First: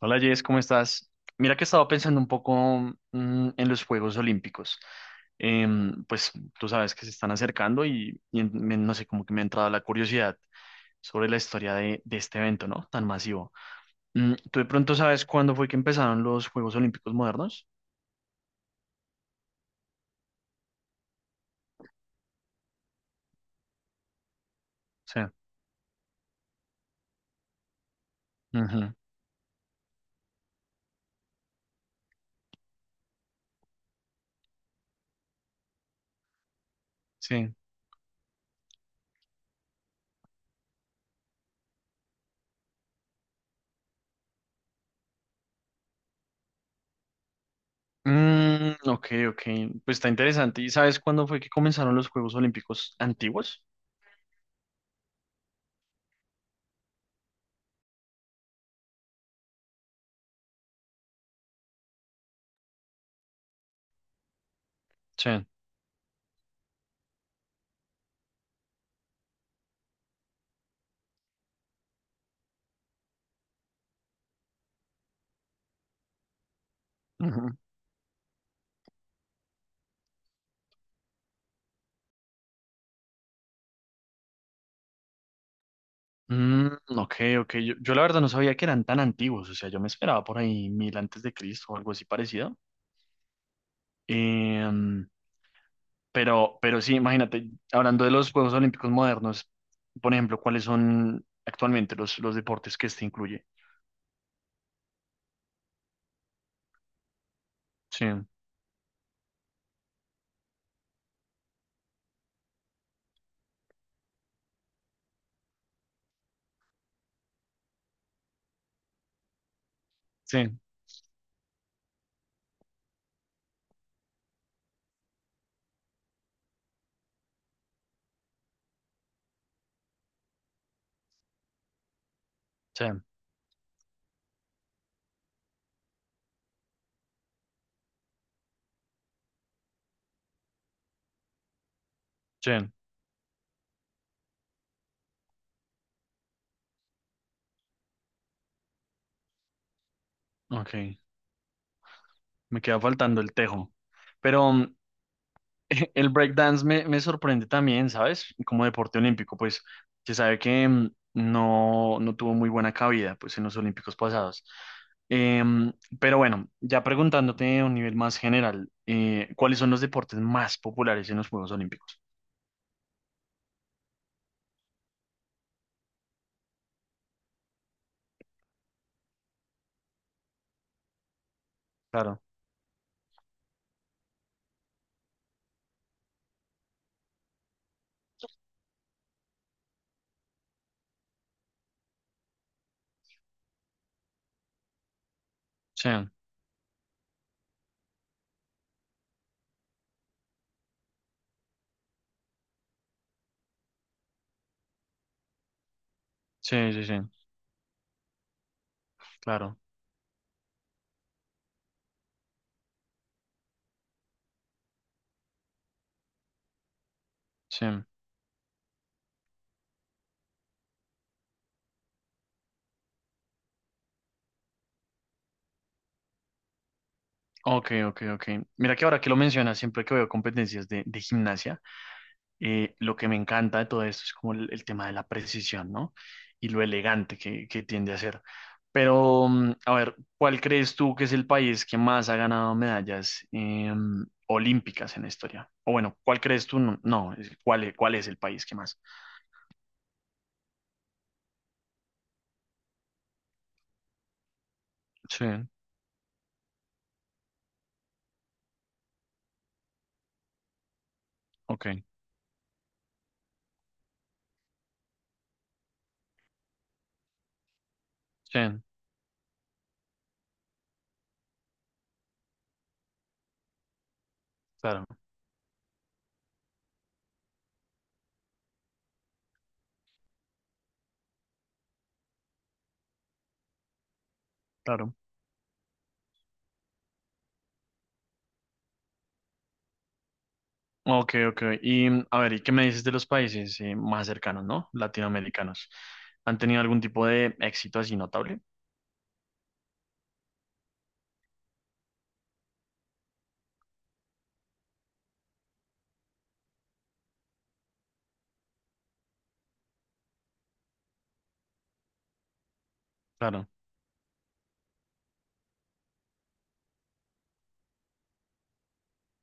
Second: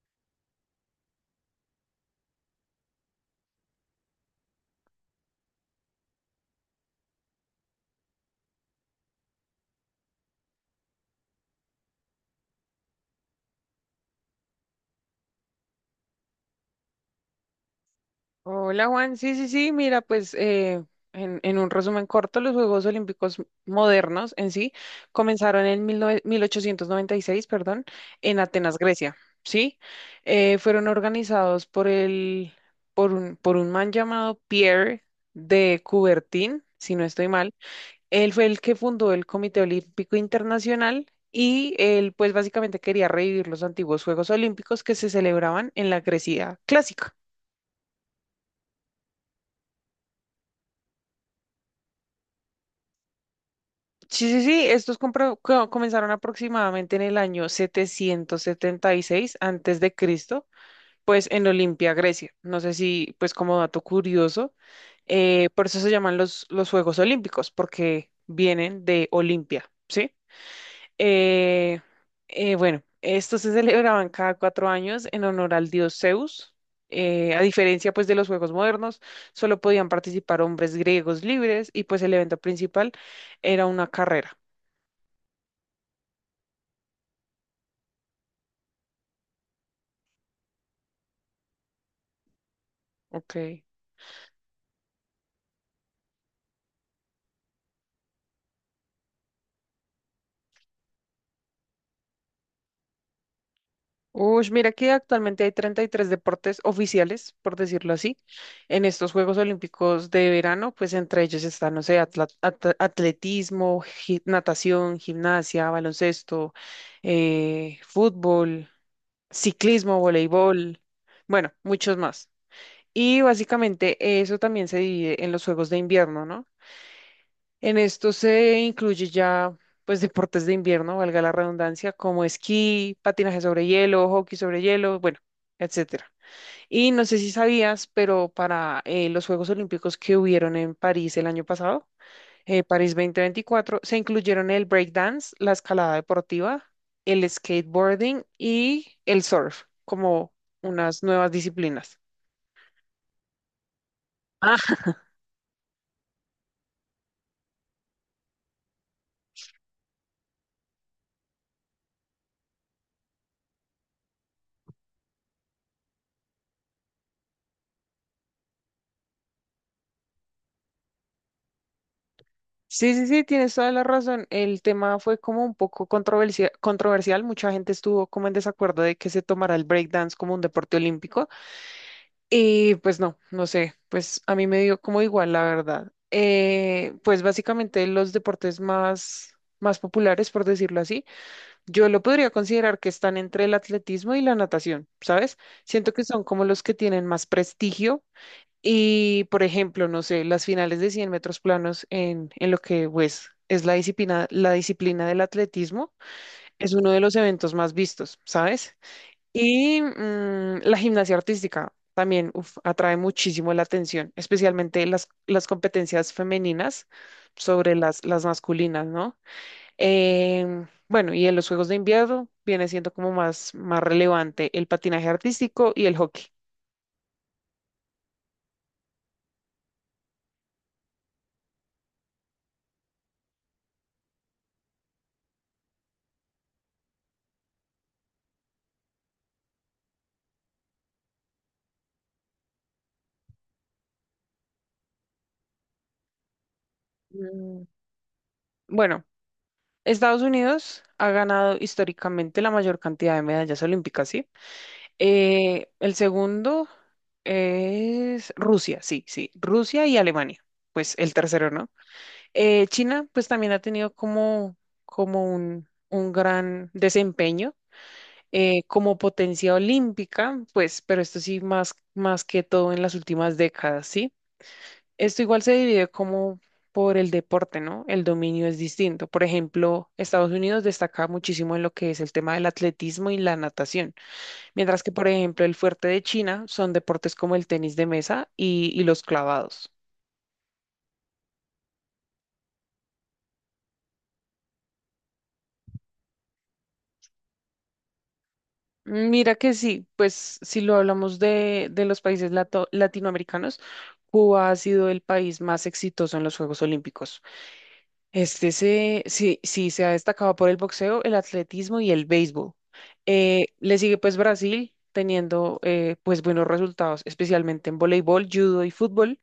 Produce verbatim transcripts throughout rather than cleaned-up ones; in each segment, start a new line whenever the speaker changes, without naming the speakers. Hola Jess, ¿cómo estás? Mira que estaba pensando un poco mm, en los Juegos Olímpicos. Em, pues tú sabes que se están acercando y, y en- me- no sé, como que me ha entrado la curiosidad sobre la historia de, de este evento, ¿no? Tan masivo. Mm, ¿tú de pronto sabes cuándo fue que empezaron los Juegos Olímpicos modernos?
Hola Juan, sí, sí, sí, mira, pues eh, en, en un resumen corto, los Juegos Olímpicos modernos en sí
Sí.
comenzaron en mil mil nove mil ochocientos noventa y seis, perdón, en Atenas,
Ujú,
Grecia, ¿sí? Eh, fueron organizados por el, por un, por un man llamado Pierre de Coubertin, si no estoy mal.
sí.
Él fue el que fundó el Comité Olímpico Internacional y él pues básicamente quería revivir los antiguos Juegos Olímpicos que se celebraban en la Grecia clásica.
Mm, ok, ok. Pues está interesante. ¿Y sabes cuándo fue que comenzaron los Juegos Olímpicos antiguos?
Sí, sí, sí, estos compro- co- comenzaron aproximadamente en el año setecientos setenta y seis antes de Cristo, pues en Olimpia, Grecia. No sé si, pues como dato curioso,
Sí.
eh, por eso se llaman los, los Juegos Olímpicos, porque vienen de Olimpia, ¿sí? Eh, eh, bueno, estos se celebraban cada cuatro años en honor al dios Zeus. Eh, a diferencia pues de los Juegos modernos, solo podían participar hombres griegos libres y pues el evento principal era una carrera.
Mm, ok, ok. Yo, yo la verdad no sabía que eran tan antiguos. O sea, yo me esperaba por ahí mil antes de Cristo o algo así parecido.
Ok.
Em, pero, pero sí, imagínate, hablando de los Juegos Olímpicos modernos, por ejemplo, ¿cuáles son actualmente los, los deportes que este incluye?
Uy, mira que actualmente hay treinta y tres deportes oficiales, por decirlo
Sí,
así, en estos Juegos Olímpicos de verano, pues entre ellos están, no sé, atla- at- atletismo, gi- natación, gimnasia, baloncesto, eh, fútbol, ciclismo,
sí,
voleibol, bueno, muchos más. Y básicamente eso también se divide en los Juegos de Invierno, ¿no? En esto se incluye ya, pues, deportes de invierno, valga la redundancia, como
sí,
esquí, patinaje sobre hielo, hockey sobre hielo, bueno, etcétera. Y no sé si sabías, pero para eh, los Juegos Olímpicos que hubieron en París el año pasado,
sí.
eh, París dos mil veinticuatro, se incluyeron el breakdance, la escalada deportiva, el skateboarding y el surf como
Ok,
unas nuevas disciplinas.
me queda faltando el tejo. Pero, el breakdance me, me sorprende también, ¿sabes? Como deporte olímpico, pues se sabe que mm, no, no tuvo muy buena cabida pues, en los olímpicos pasados. Em, pero bueno, ya preguntándote a un nivel más general, eh, ¿cuáles son los deportes más populares en los Juegos Olímpicos?
Sí, sí, sí, tienes toda la razón. El tema fue como un poco controversia- controversial. Mucha gente estuvo como en desacuerdo de que se tomara el breakdance como un deporte olímpico.
Claro,
Y pues no, no sé, pues a mí me dio como igual, la verdad. Eh, pues básicamente los deportes más, más populares, por decirlo así, yo lo podría considerar que están entre el atletismo y la natación, ¿sabes?
sí,
Siento que son como los que tienen más prestigio y, por ejemplo, no sé, las finales de cien metros planos en, en lo que pues, es la disciplina, la disciplina del atletismo, es
sí, sí,
uno
sí,
de los eventos más vistos, ¿sabes?
claro,
Y mm, la gimnasia artística también uf, atrae muchísimo la atención, especialmente las, las competencias femeninas
sí.
sobre las, las masculinas, ¿no? Em, bueno, y en los Juegos de Invierno viene siendo como más, más relevante el patinaje artístico y el hockey.
Ok, ok, ok. Mira que ahora que lo mencionas, siempre que veo competencias de, de gimnasia, Eh, lo que me encanta de todo esto es como el, el tema de la precisión, ¿no? Y lo elegante que, que tiende a ser. Pero, mm, a ver, ¿cuál crees tú que es el país que más ha ganado medallas eh, olímpicas en la historia? O bueno, ¿cuál crees tú? No, no, es- ¿cuál,
Mm,
es- cuál es el país que más?
Bueno, Estados Unidos ha ganado históricamente la mayor cantidad de medallas olímpicas, ¿sí?
Sí,
Eh, el segundo es Rusia, sí, sí, Rusia y Alemania, pues el tercero,
ok,
¿no? Eh, China, pues también ha tenido como, como un, un gran desempeño.
sí,
Eh, como potencia olímpica, pues, pero esto sí más, más que todo en las últimas décadas, ¿sí?
claro,
Esto igual se divide como por el deporte, ¿no? El dominio es distinto. Por ejemplo, Estados Unidos destaca muchísimo en lo que es el tema del atletismo y la natación, mientras que,
claro.
por ejemplo, el fuerte de China son deportes como el tenis de mesa y, y los clavados.
Ok, ok. Y mm, a ver, ¿y qué me dices de los países eh, más cercanos, ¿no? Latinoamericanos. ¿Han tenido algún tipo de éxito así notable?
Mira que sí, pues si lo hablamos de, de los países lato- latinoamericanos, Cuba ha sido el país más exitoso en los Juegos Olímpicos. Este se, sí, sí, se ha destacado por el boxeo, el atletismo y el béisbol. Eh,
Claro.
le sigue pues Brasil teniendo eh, pues buenos resultados, especialmente en voleibol, judo y fútbol.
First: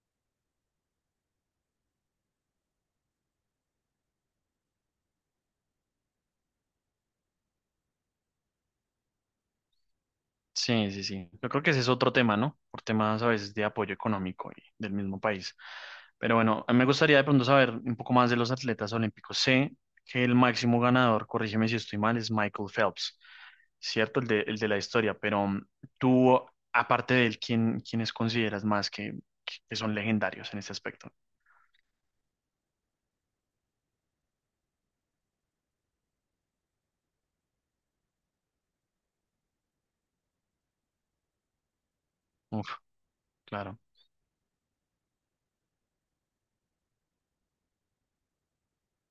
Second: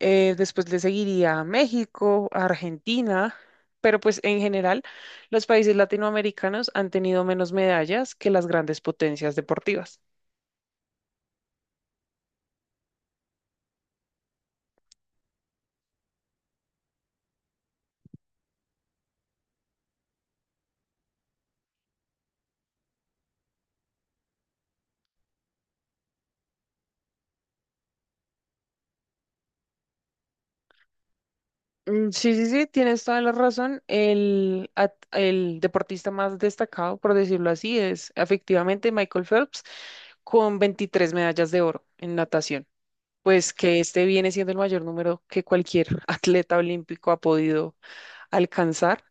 Eh, después le seguiría a México, a Argentina, pero pues en general los países latinoamericanos han tenido menos medallas que las grandes potencias deportivas.
Sí, sí, sí. Yo creo que ese es otro tema, ¿no? Por temas a veces de apoyo económico y del mismo país. Pero bueno, a mí me gustaría de pronto saber un poco más de los atletas olímpicos. Sé que el máximo ganador, corrígeme si estoy mal, es Michael Phelps, ¿cierto? El de, el de la historia. Pero mm, tú, aparte de él, ¿quién, quiénes consideras más que, que son legendarios en este aspecto?
Mm, sí, sí, sí, tienes toda la razón. El, at- el deportista más destacado, por decirlo así, es efectivamente Michael Phelps con veintitrés medallas de oro en natación.
Uf,
Pues
claro.
que este viene siendo el mayor número que cualquier atleta olímpico ha podido alcanzar.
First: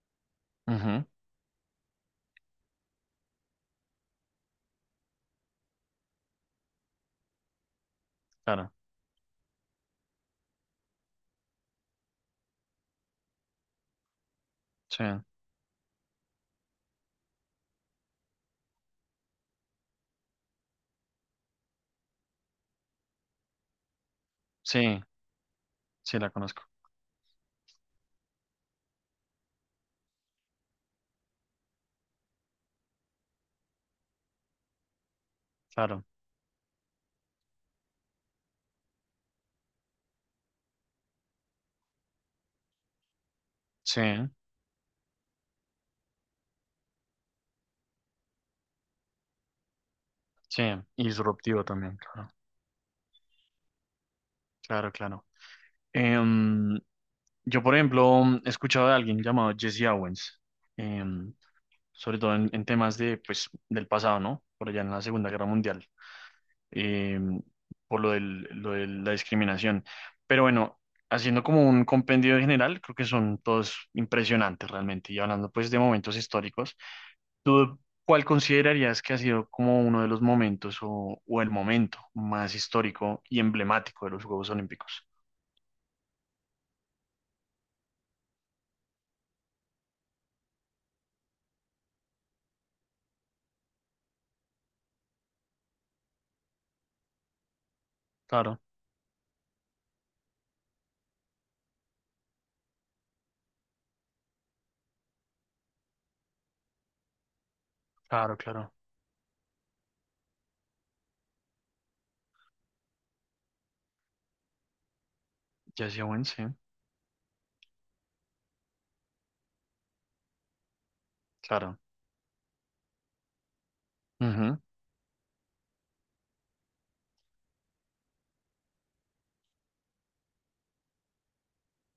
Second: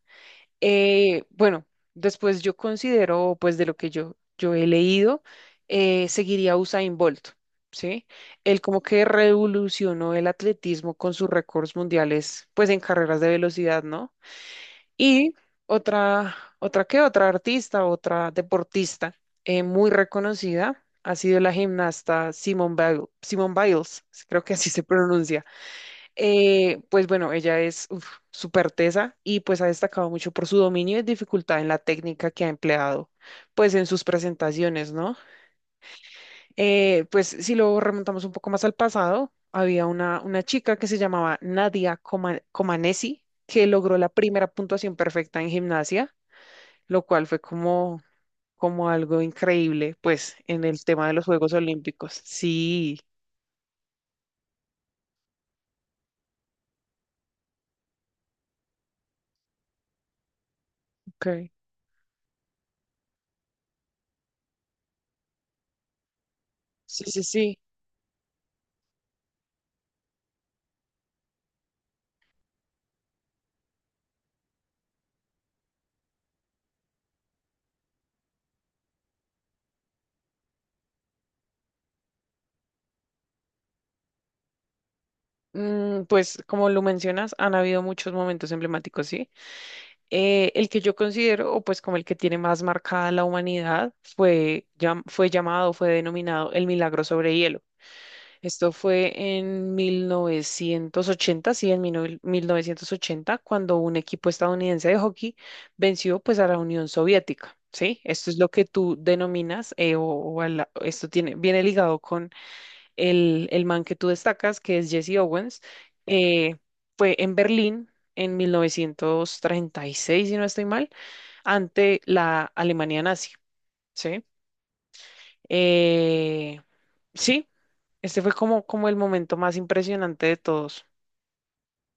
Ujú,
Eh, bueno, después yo considero, pues de lo que yo, yo he leído, eh, seguiría a Usain Bolt, ¿sí? Él
claro.
como que revolucionó el atletismo con sus récords mundiales, pues en carreras de velocidad, ¿no?
Sí,
Y otra, otra que otra artista, otra deportista eh, muy reconocida ha sido la gimnasta Simone Biles, Simone Biles, creo que así se
sí,
pronuncia.
sí, la conozco.
Eh, pues bueno, ella es uf, súper tesa y pues ha destacado mucho por su dominio y dificultad en la técnica que ha empleado pues en sus presentaciones, ¿no?
Claro.
Eh, pues si lo remontamos un poco más al pasado, había una, una chica que se llamaba Nadia Coma- Comaneci que logró la
Sí,
primera puntuación perfecta en gimnasia, lo cual fue como, como algo increíble pues
sí.
en el
Y
tema de los Juegos
disruptivo también,
Olímpicos.
claro.
Sí,
Claro, claro. Em, yo, por ejemplo, he escuchado de alguien llamado Jesse Owens, em,
ok.
sobre todo en, en temas de, pues, del pasado, ¿no? Por allá en la Segunda Guerra Mundial,
Sí, sí,
em,
sí.
por lo del- lo de la discriminación. Pero bueno, haciendo como un compendio general, creo que son todos impresionantes realmente. Y hablando pues de momentos históricos, ¿tú cuál considerarías que ha sido como uno de los momentos o, o el momento más histórico y emblemático de los Juegos Olímpicos?
Mm, Pues como lo mencionas, han habido muchos momentos emblemáticos, ¿sí? Eh, el que yo considero, o pues como el que tiene más marcada la humanidad, fue, llam- fue llamado, fue denominado el milagro sobre hielo.
Claro.
Esto fue en mil novecientos ochenta, sí, en mil- nove- mil novecientos ochenta, cuando un equipo estadounidense de hockey venció pues a la Unión Soviética, ¿sí? Esto
Claro,
es lo que
claro.
tú denominas, eh, o, o a la- esto tiene, viene ligado el, el man que tú destacas, que es Jesse Owens,
Jesse Owens, sí.
eh, fue en Berlín en mil novecientos treinta y seis, si no estoy mal,
Claro.
ante la Alemania nazi, ¿sí?
Ujú.
Eh, sí, este fue como, como el momento más impresionante de todos.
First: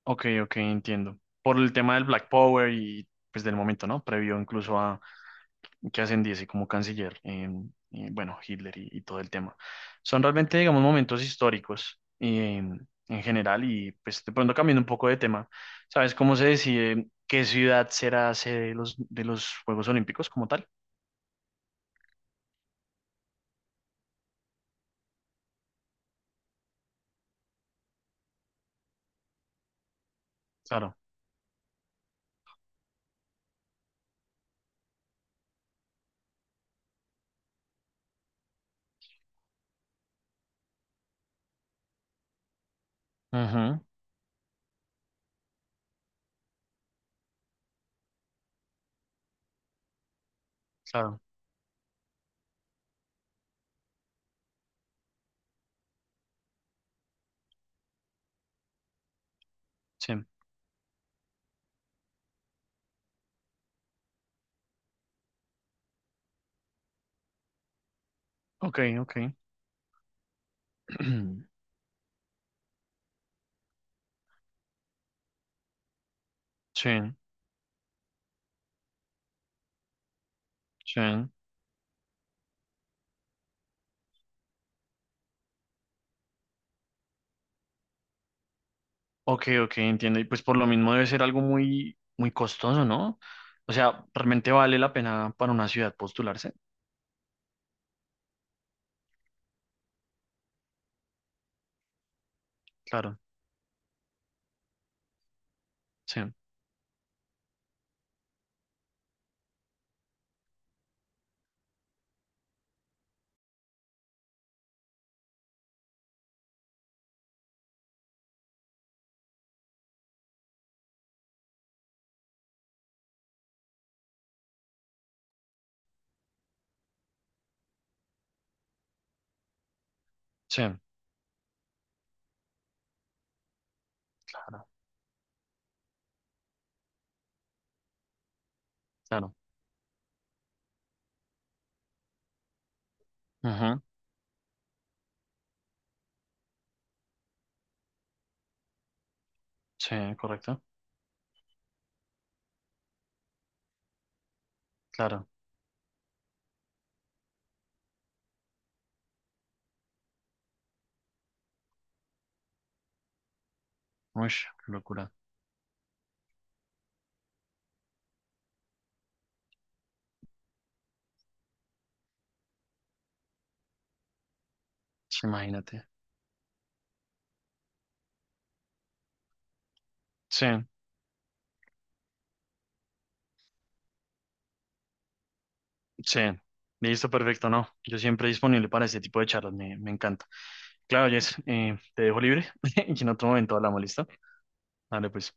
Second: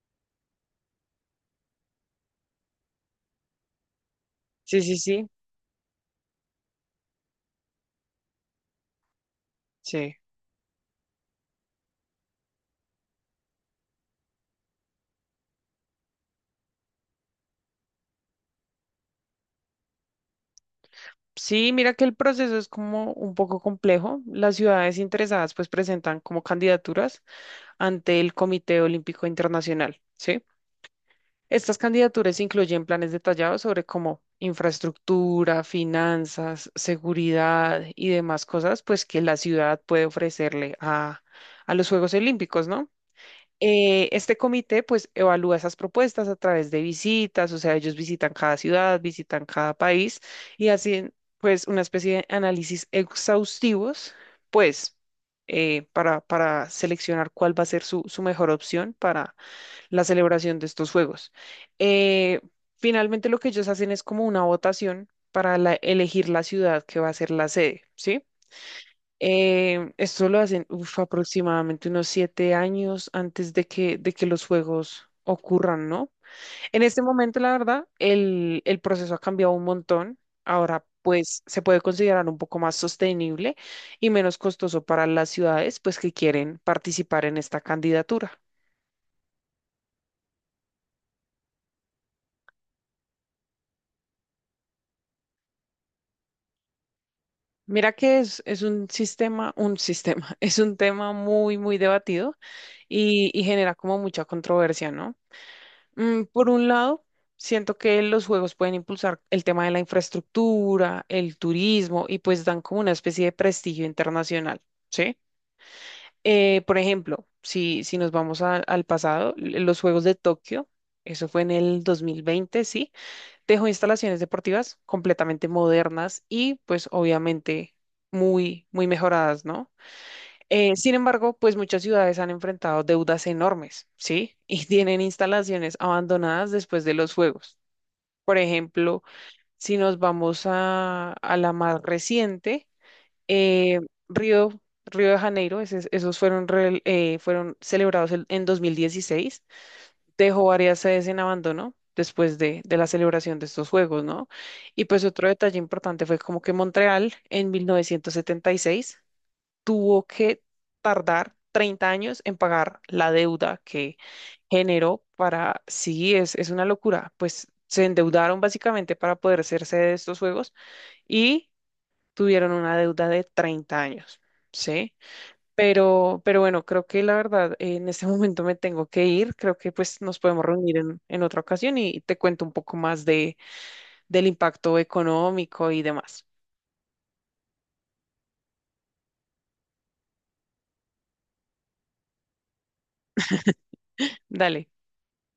Ok, ok, entiendo. Por el tema del Black Power y pues del momento, ¿no? Previo incluso
Sí, sí,
a
sí,
que ascendiese como canciller, eh, eh, bueno, Hitler y, y todo el tema.
sí.
Son realmente, digamos, momentos históricos eh, en general y pues de pronto cambiando un poco de tema, ¿sabes cómo se decide qué ciudad será sede de los, de los Juegos Olímpicos como tal?
Sí, mira que el proceso es como un poco complejo. Las ciudades interesadas pues presentan como candidaturas ante el Comité Olímpico Internacional, ¿sí?
Claro.
Estas candidaturas incluyen planes detallados sobre cómo infraestructura, finanzas, seguridad y demás cosas, pues que la ciudad puede ofrecerle a, a los Juegos Olímpicos, ¿no?
Ujú,
Eh, este comité pues evalúa esas propuestas a través de visitas, o sea, ellos visitan cada ciudad, visitan cada país y hacen
claro,
pues una especie de análisis exhaustivos, pues eh, para, para seleccionar cuál va a ser su, su mejor opción para la
sí.
celebración de estos juegos. Eh, Finalmente lo que ellos hacen es como una votación para la- elegir la ciudad que va a ser la sede, ¿sí?
Ok, ok.
Eh, esto lo hacen uf, aproximadamente unos siete años antes de que, de que los juegos ocurran, ¿no? En
Sí,
este momento, la verdad, el, el proceso ha cambiado un montón. Ahora,
sí.
pues, se puede considerar un poco más sostenible y menos costoso para las ciudades, pues, que quieren participar en esta candidatura.
Ok, ok, entiendo. Y pues por lo mismo debe ser algo muy, muy costoso, ¿no? O sea, realmente vale la pena para una ciudad postularse.
Mira que es, es un sistema, un sistema, es un tema muy, muy debatido
Claro,
y, y genera como mucha controversia, ¿no?
sí,
Mm, por un lado, siento que los juegos pueden impulsar el tema de la infraestructura, el turismo y pues dan como una especie de prestigio internacional, ¿sí? Eh, por ejemplo, si, si nos vamos a- al pasado, l- los Juegos de Tokio, eso fue en el dos mil veinte, ¿sí? Dejó instalaciones deportivas completamente modernas y pues obviamente muy, muy mejoradas, ¿no?
sí,
Eh, sin embargo, pues muchas ciudades han enfrentado deudas enormes, ¿sí? Y
claro,
tienen instalaciones abandonadas después de los fuegos. Por ejemplo,
claro.
si nos vamos a, a la más reciente, eh,
Ujú,
Río, Río de Janeiro, ese- esos fueron, rel- eh, fueron celebrados el- en dos mil dieciséis,
sí,
dejó
correcto,
varias sedes en abandono después de, de la celebración de estos juegos, ¿no? Y pues
claro.
otro detalle importante fue como que Montreal en mil novecientos setenta y seis tuvo que tardar treinta años en pagar la deuda que
Uy, qué
generó
locura.
para, sí, es, es una locura, pues se endeudaron básicamente para poder hacerse de estos juegos y tuvieron una deuda de treinta años, ¿sí?
Sí, imagínate.
Pero, pero bueno, creo que la verdad, eh, en este momento me tengo que ir. Creo que pues nos podemos
Sí,
reunir en, en otra ocasión y te cuento un poco más de, del impacto económico y
sí.
demás.
Listo, perfecto, no. Yo siempre disponible para este tipo de charlas, me, me encanta. Claro, Jess, eh, te dejo libre y en otro momento hablamos, ¿listo?
Dale.
Dale, pues.